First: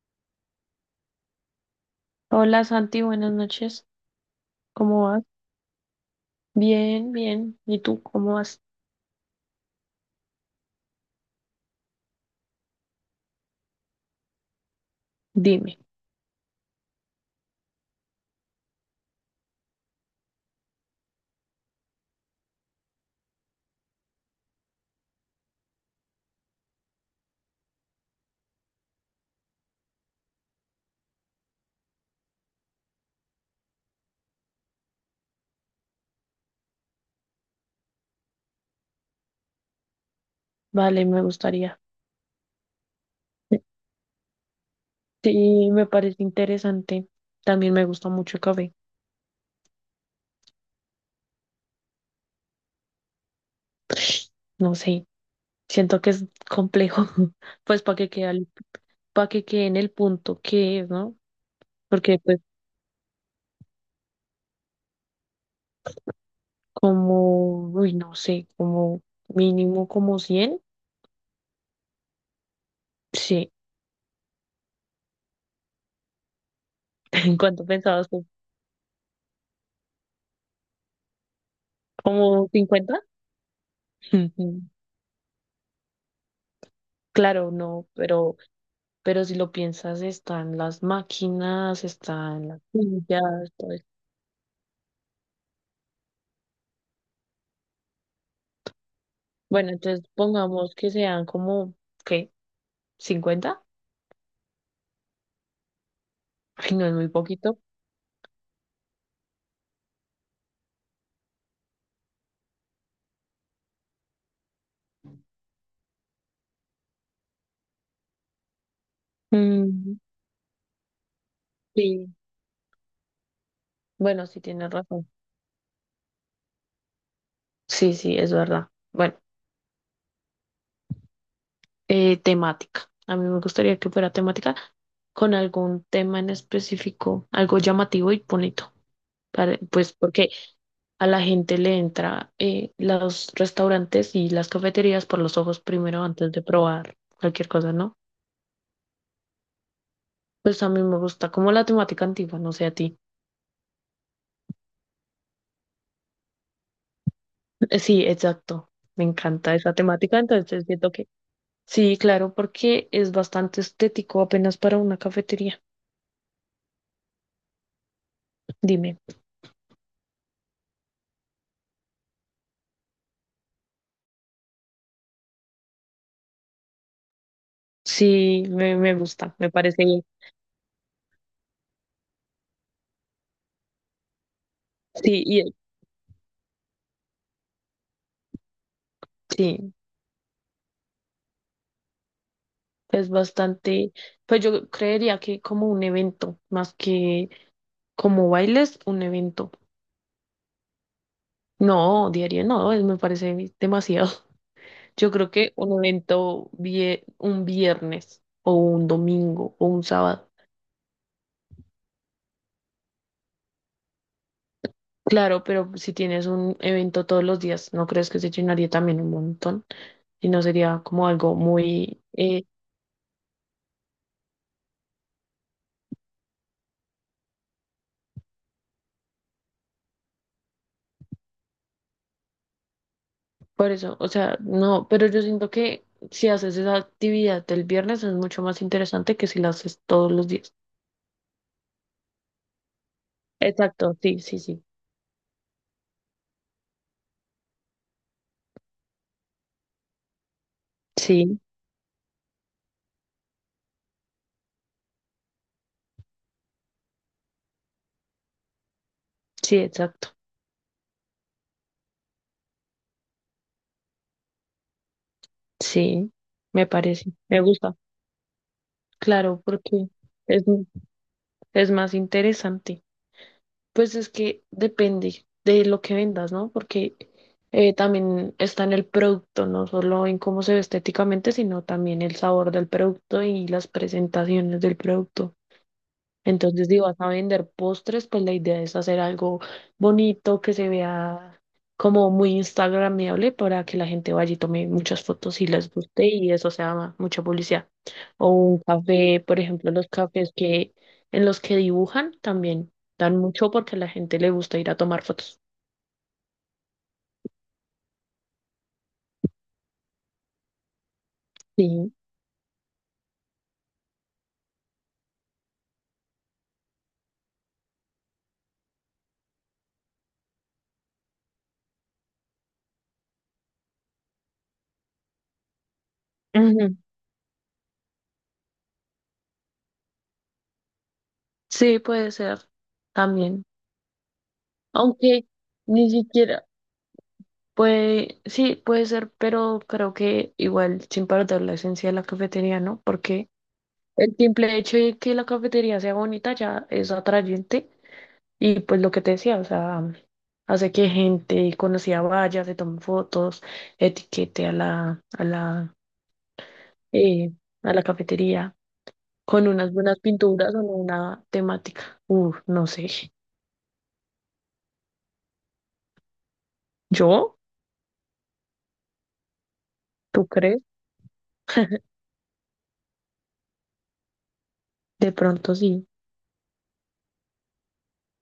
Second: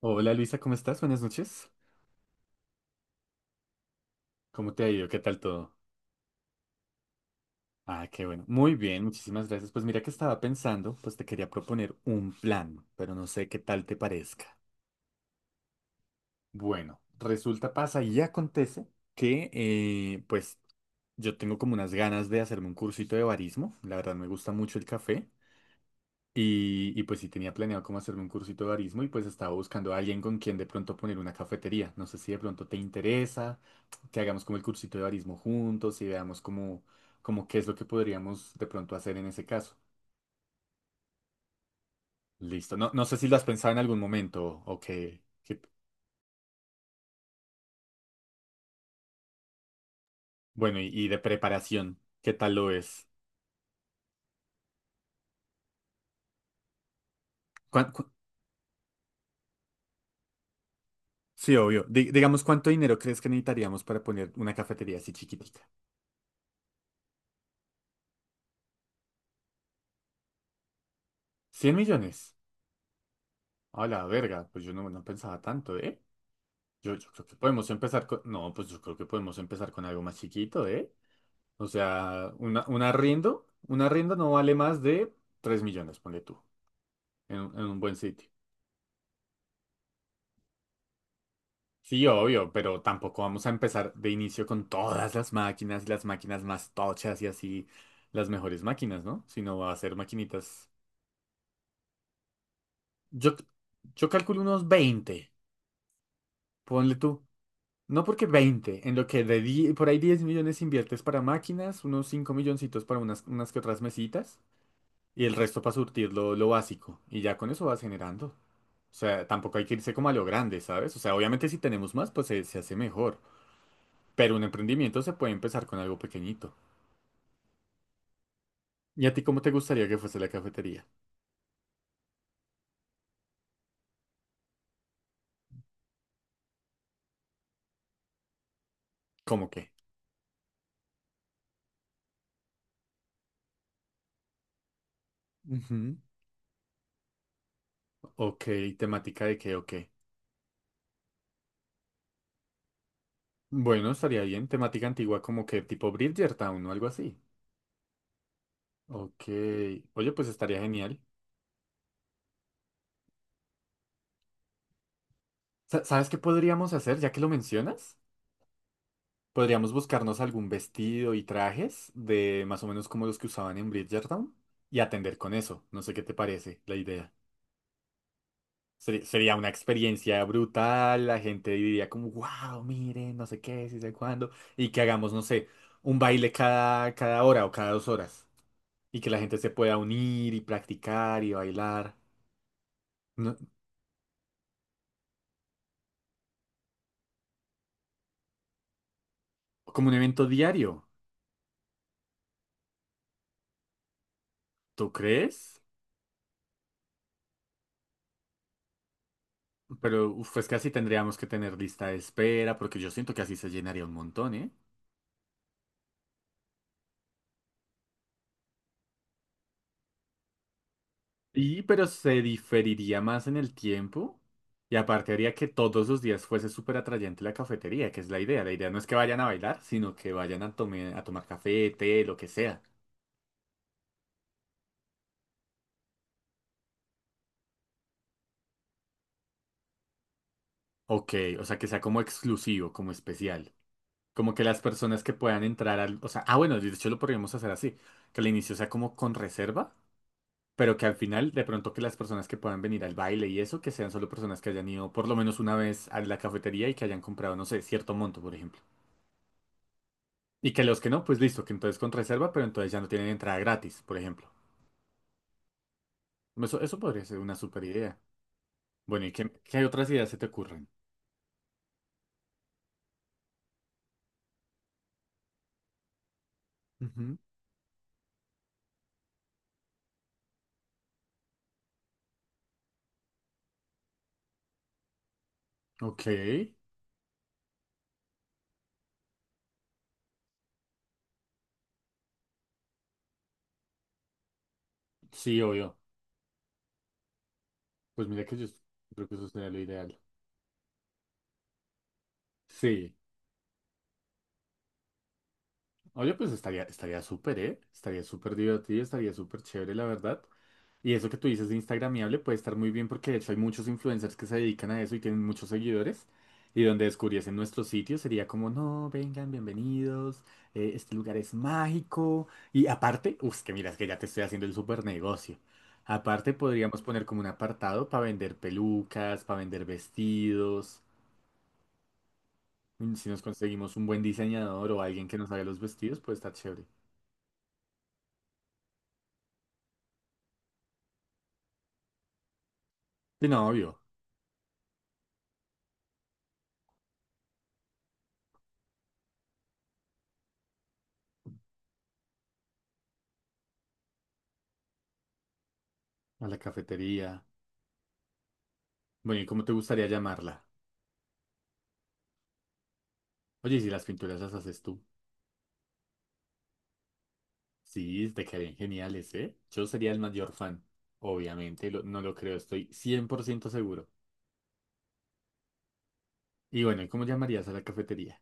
Hola Luisa, ¿cómo estás? Buenas noches. Hola Santi, buenas noches. ¿Cómo te ha ¿Cómo ido? ¿Qué vas? tal todo? Bien, bien. ¿Y tú Ah, qué cómo bueno. vas? Muy bien, muchísimas gracias. Pues mira que estaba pensando, pues te quería proponer un plan, pero no sé qué tal te parezca. Dime. Bueno, resulta, pasa y acontece que pues yo tengo como unas ganas de hacerme un cursito de barismo. La verdad me gusta mucho el café. Y pues sí tenía planeado cómo hacerme un cursito de barismo y pues estaba buscando a alguien con quien de pronto poner una cafetería. No sé si de pronto te interesa que hagamos como el cursito de barismo juntos y veamos como qué es lo que podríamos de pronto hacer en ese caso. Vale, me gustaría. Listo. No, no sé si lo has pensado en algún momento Sí, me parece interesante. También me gusta mucho el café. bueno, y de preparación, ¿qué tal lo es? No sé, siento que es complejo. Pues ¿Cuán- para cu- que quede, pa' que quede en el punto que es, ¿no? sí, obvio. Porque pues Digamos, ¿cuánto dinero crees que necesitaríamos para poner una cafetería así chiquitica? como, uy, no sé, como mínimo como 100. ¿100 millones? Sí. A la verga, pues yo no pensaba tanto, ¿eh? Yo creo que ¿En cuánto podemos empezar pensabas con... tú? No, pues yo creo que podemos empezar con algo más chiquito, ¿eh? O sea, ¿Como una, un 50? arriendo, un arriendo no vale más de 3 millones, ponle tú, en, Claro, un- en un no, buen sitio. pero si lo piensas, están las máquinas, Sí, están obvio, las pero tampoco sillas, vamos a todo eso. empezar de inicio con todas las máquinas y las máquinas más tochas y así, las mejores máquinas, ¿no? Sino va Bueno, a ser entonces maquinitas... pongamos que sean como, ¿qué? Yo, 50. yo calculo unos 20, Ay, no, ponle es muy tú. poquito. No porque 20 en lo que por ahí 10 millones inviertes para máquinas, unos 5 milloncitos para unas que otras mesitas. Y el resto para surtir lo básico. Y ya con eso vas generando. O sea, tampoco hay que irse Mm, como a lo grande, ¿sabes? O sea, obviamente si tenemos más, sí, pues se hace mejor. bueno, Pero sí un tienes emprendimiento razón. se puede empezar con algo pequeñito. Sí, sí, es verdad. ¿Y a Bueno, ti cómo te gustaría que fuese la cafetería? Temática. A mí me gustaría que fuera temática con algún tema en específico, algo llamativo y bonito. ¿Cómo qué? Pues porque a la gente le entra los restaurantes y las cafeterías por los ojos Ujú. primero antes de probar cualquier cosa, ¿no? Ok, ¿temática de qué o Pues a mí me gusta como la temática antigua, no sé a ti. Bueno, estaría bien. Temática antigua como que tipo Bridgertown o algo así. Sí, exacto. Me Ok. encanta esa Oye, temática, pues estaría entonces siento genial. que sí, claro, porque es bastante estético apenas para una cafetería. ¿Sabes qué podríamos hacer ya que lo mencionas? Dime. Podríamos buscarnos algún vestido y trajes de más o menos como los que usaban en Bridgerton y atender con eso. No sé qué te parece la idea. Sí, me gusta, Sería una me parece bien. experiencia brutal, la gente diría como, wow, miren, no sé qué, si sé cuándo, y que hagamos, no Sí, sé, y un baile cada hora o cada 2 horas, y que la gente se sí, pueda unir y practicar y bailar. es No- bastante, pues yo creería que como un evento más que como bailes, un evento. Como un evento diario. No, diario no, me parece demasiado. ¿Tú Yo creo que crees? un evento un viernes o un domingo o un Pero sábado. uf, es que así tendríamos que tener lista de espera, porque yo siento que así se llenaría un montón, ¿eh? Claro, pero si tienes un evento todos los días, ¿no crees que se llenaría también un montón? Y no sería como algo Y pero muy... se eh, diferiría más en el tiempo. Y aparte haría que todos los días fuese súper atrayente la cafetería, que es la idea. La idea no es que vayan a bailar, sino que vayan a tomar café, té, lo que sea. Por eso, o sea, no, pero yo siento que si haces esa actividad el viernes es mucho más interesante que si la haces todos los días. Ok, o sea, que sea como exclusivo, como especial. Exacto, sí, Como sí, que las sí. personas que puedan entrar al... O sea, ah, bueno, de hecho lo podríamos hacer así. Que al inicio sea como con reserva, pero que al final Sí, de pronto que las personas que puedan venir al baile y eso, que sean solo personas que hayan ido por lo menos una vez a la cafetería y que hayan comprado, no sé, cierto monto, por ejemplo. sí, exacto. Y que los que no, pues listo, que entonces con reserva, pero entonces ya no tienen entrada gratis, por ejemplo. Sí, Eso, me eso podría parece, ser una me super gusta. idea. Bueno, ¿y qué, Claro, qué porque otras ideas se te es, ocurren? es más interesante. Pues es que depende de lo que vendas, ¿no? Porque Ujú. También está en el producto, no solo en cómo se ve estéticamente, sino también el sabor del producto y las presentaciones del producto. Ok, Entonces, si vas a vender postres, pues la idea es hacer algo bonito, que se vea como muy instagramable para que la gente vaya y tome muchas sí, fotos y les obvio. guste y eso sea mucha publicidad. Pues mira O que yo un creo que café, eso por sería lo ejemplo, los ideal. cafés que en los que dibujan también Sí, dan mucho porque a la gente le gusta ir a tomar fotos. oye, pues estaría, estaría súper, ¿eh? Estaría súper divertido, estaría súper chévere, la verdad. Y eso que tú dices de Sí. Instagramiable puede estar muy bien porque de hecho hay muchos influencers que se dedican a eso y tienen muchos seguidores. Y donde descubriesen nuestro sitio sería como, no, vengan, bienvenidos, este lugar es mágico. Y aparte, uff, que miras que ya te estoy haciendo el super negocio. Aparte Ujú. podríamos poner como un apartado para vender pelucas, para vender vestidos. Sí, puede ser Si nos también. conseguimos un buen diseñador o alguien que Aunque nos haga los ni vestidos, puede estar siquiera chévere. puede, sí, puede ser, pero creo que igual sin perder la esencia de la cafetería, ¿no? Y Porque no, obvio, el simple hecho de que la cafetería sea bonita ya es atrayente. Y pues lo que te decía, o sea, hace que gente conocida vaya, se tome fotos, etiquete a la cafetería. eh, a la cafetería Bueno, ¿y cómo con te unas gustaría buenas llamarla? pinturas o en una temática. Uf, no sé. Oye, ¿y si las pinturas las haces tú? ¿Yo? Sí, te quedarían geniales, ¿eh? Yo sería el ¿Tú mayor crees? fan, obviamente, no lo creo, estoy 100% seguro. De pronto sí. Y bueno, ¿y cómo llamarías a la cafetería?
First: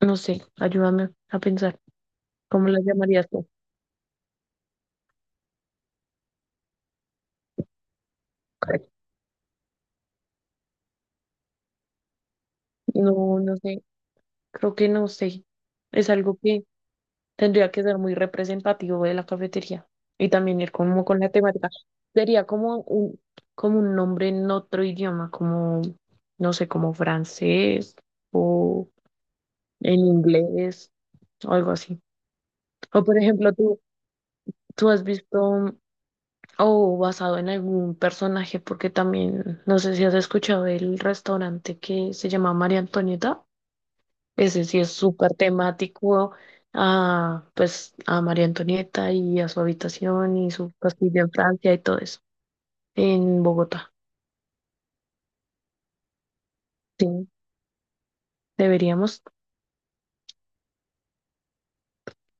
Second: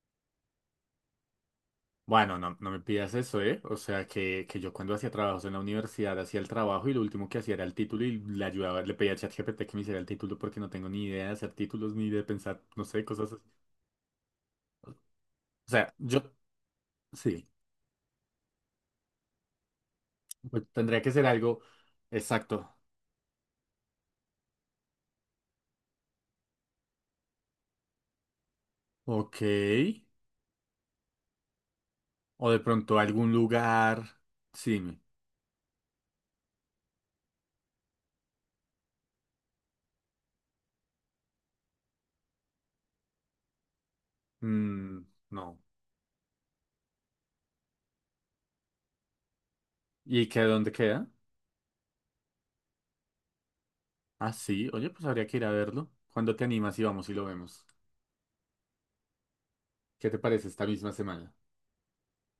No sé, ayúdame a pensar. Bueno, no, ¿Cómo no la me pidas llamarías eso, tú? ¿eh? O sea, que yo cuando hacía trabajos en la universidad hacía el trabajo y lo último que hacía era el título y le ayudaba, le pedía a ChatGPT que me hiciera el título porque no tengo ni idea de hacer títulos ni de pensar, no sé, cosas No, así. no sé. Creo que no sé. O sea, Es yo, algo. sí, Tendría que ser muy representativo de la cafetería y también pues ir tendría como que con ser la algo temática. Sería exacto. Como un nombre en otro idioma, como, no sé, como francés o Ok. en inglés o algo así. O de pronto O por algún ejemplo, lugar. Sí, tú has visto o basado en algún personaje, porque también, no sé si has escuchado el restaurante que se llama María Antonieta. Ese sí es súper no. temático a, pues, a María Antonieta y a su ¿Y habitación qué y dónde su queda? castillo en Francia y todo eso, en Bogotá. Ah, sí. Oye, pues habría que ir a verlo. ¿Cuándo te animas y Sí, vamos y lo vemos? deberíamos, ¿Qué te parece esta misma semana?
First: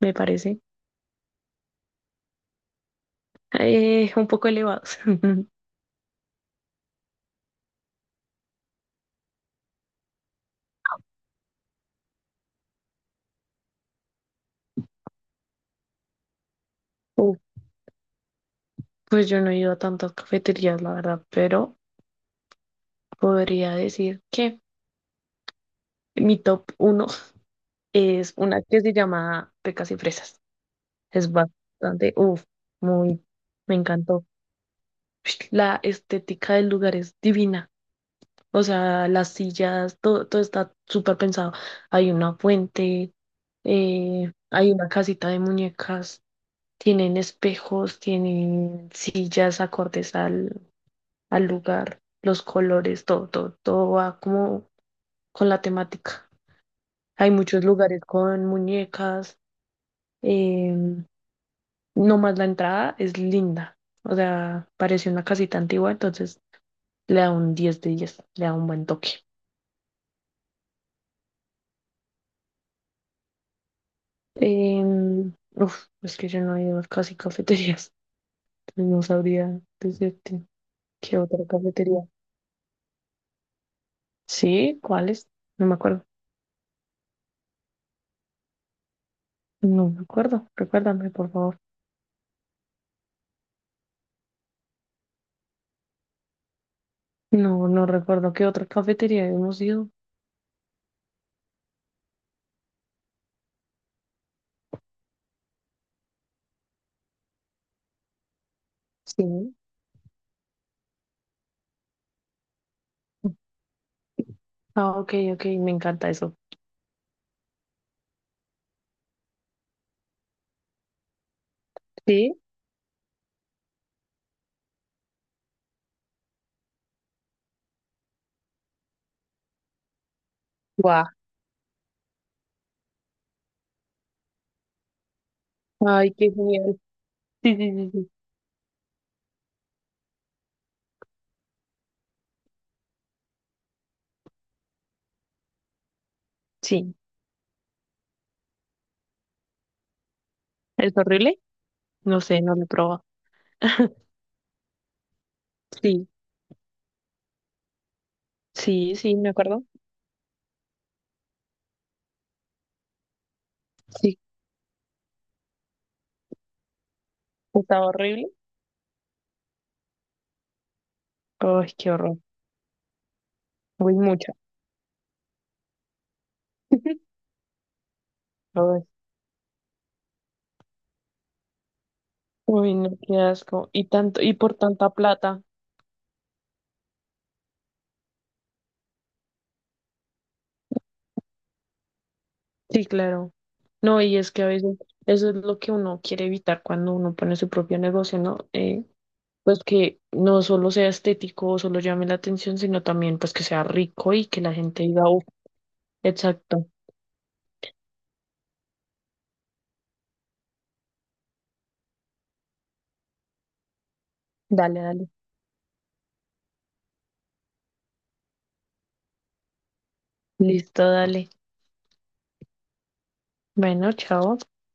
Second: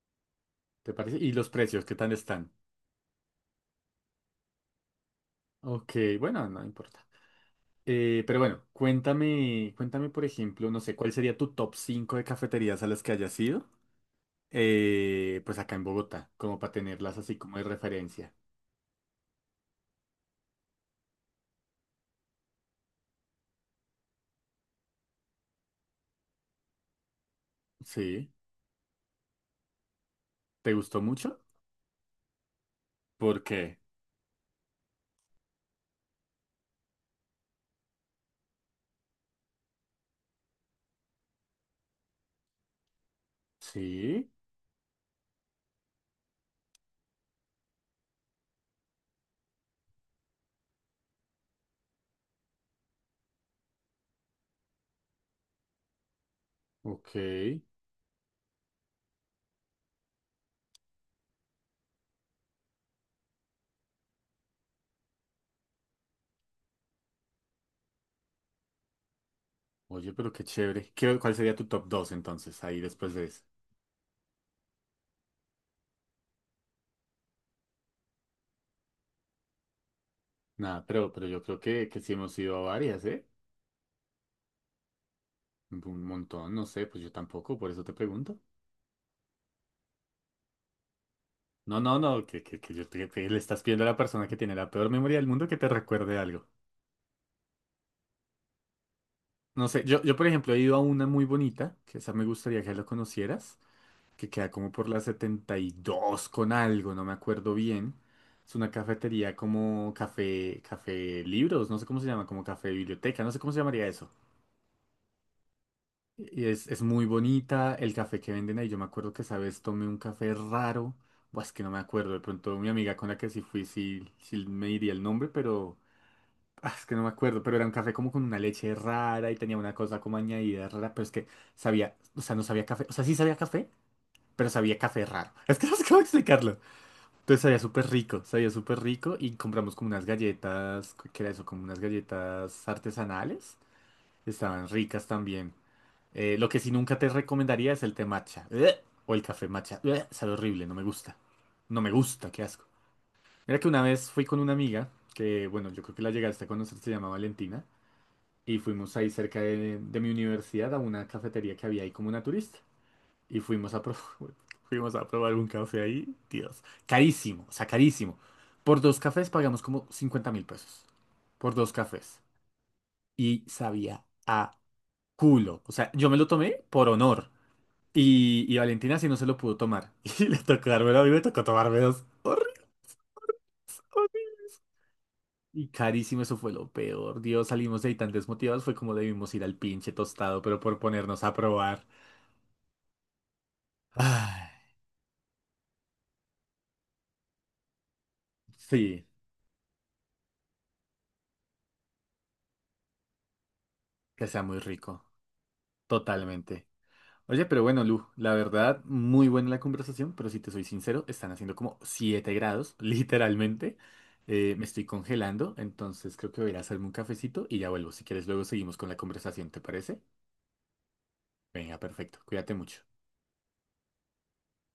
me parece, ¿Te parece? ¿Y los precios, qué tal están? Un poco elevados. Ok, bueno, no importa. Pero bueno, cuéntame, cuéntame, por ejemplo, no sé, ¿cuál sería tu top 5 de cafeterías a las que hayas ido? Pues acá en Bogotá, como para tenerlas así Uf, como de referencia. pues yo no he ido a tantas cafeterías, la verdad, pero podría decir que mi top uno Sí. es una que se llama Pecas y Fresas. ¿Te gustó Es mucho? bastante, uff, muy, ¿Por me qué? encantó. La estética del lugar es divina. O sea, las sillas, todo, todo está súper pensado. Hay una fuente, Sí. Hay una casita de muñecas, tienen espejos, tienen sillas acordes al lugar, los colores, todo, todo, todo va como con la temática. Ok. Hay muchos lugares con muñecas, em, nomás la entrada es linda. O sea, parece una casita antigua, entonces le da un 10 de 10, le da un buen toque. Oye, pero qué chévere. ¿Cuál sería tu top 2 entonces, ahí después de ese? Uf, es que yo no he ido a casi cafeterías, entonces no sabría decirte Nada, qué pero yo otra creo que cafetería. sí hemos ido a varias, ¿eh? Sí, ¿cuáles? No me Un acuerdo. montón, no sé, pues yo tampoco, por eso te pregunto. No me acuerdo. Recuérdame, por favor. No, no, no, que le estás pidiendo a la persona que tiene la peor memoria del mundo que te recuerde algo. No, no recuerdo qué otra cafetería hemos No sé, ido. yo por ejemplo he ido a una muy bonita, que esa me gustaría que lo conocieras, que queda como por la 72 con algo, no me acuerdo bien. Es una cafetería Sí. como café, café libros, no sé cómo se llama, como café biblioteca, no sé cómo se llamaría eso. Ah, ok, ok, me encanta eso. Y es muy bonita el café que venden ahí. Yo me acuerdo que esa vez tomé un café raro. Buah, es que no me acuerdo. De Sí, pronto mi amiga con la que sí fui, sí, sí me diría el nombre, pero ah, es que no me acuerdo. Pero era un café como con una leche rara y tenía una cosa como añadida rara. Pero guau. es que sabía, o sea, no sabía café. O sea, sí sabía café, pero sabía café raro. Es que no sé cómo Ay, qué explicarlo. genial. Entonces Sí, sabía sí, súper sí, sí. rico, sabía súper rico. Y compramos como unas galletas, ¿qué era eso? Como unas galletas artesanales. Estaban ricas también. Lo que sí Sí, nunca te recomendaría es el té matcha. ¡Ugh! O el café matcha. ¡Ugh! Sabe horrible, no me ¿es gusta. horrible? No me No gusta, sé, qué no lo asco. he probado. Mira que una vez fui con una amiga, que bueno, yo creo que Sí, la llegaste a conocer, se llama Valentina, y sí, fuimos ahí sí, me cerca acuerdo. de mi universidad a una cafetería que había ahí como naturista. Y fuimos Sí, fuimos a probar un café ahí, Dios. Carísimo, o sea, estaba carísimo. horrible. Por dos cafés pagamos como 50.000 pesos. Por Ay, dos qué horror. cafés. Y Uy, sabía mucha. a culo. O sea, yo me lo tomé por honor. Y Ay, Valentina sí no se lo pudo tomar. Y le tocó dármelo a mí, me tocó tomarme dos. Horribles, uy, no, qué asco. Y tanto, y por horribles. tanta plata. Y carísimo, eso fue lo peor. Dios, salimos de ahí tan desmotivados. Fue como debimos ir al pinche tostado, pero por ponernos a probar. Sí, claro. No, y es Ay, que a veces eso es lo que uno quiere evitar cuando uno pone su propio negocio, ¿no? Sí, Pues que no solo sea estético o solo llame la atención, sino también pues que sea rico que y que sea la muy gente rico. diga: "Uf, exacto." Totalmente. Oye, pero bueno, Lu, la verdad, muy buena la conversación, pero si te soy sincero, están haciendo como 7 grados, literalmente. Me Dale, estoy dale. congelando, entonces creo que voy a ir a hacerme un cafecito y ya vuelvo. Si quieres, luego seguimos con la conversación, ¿te parece? Listo, dale. Venga, perfecto. Cuídate mucho. Bueno, chao.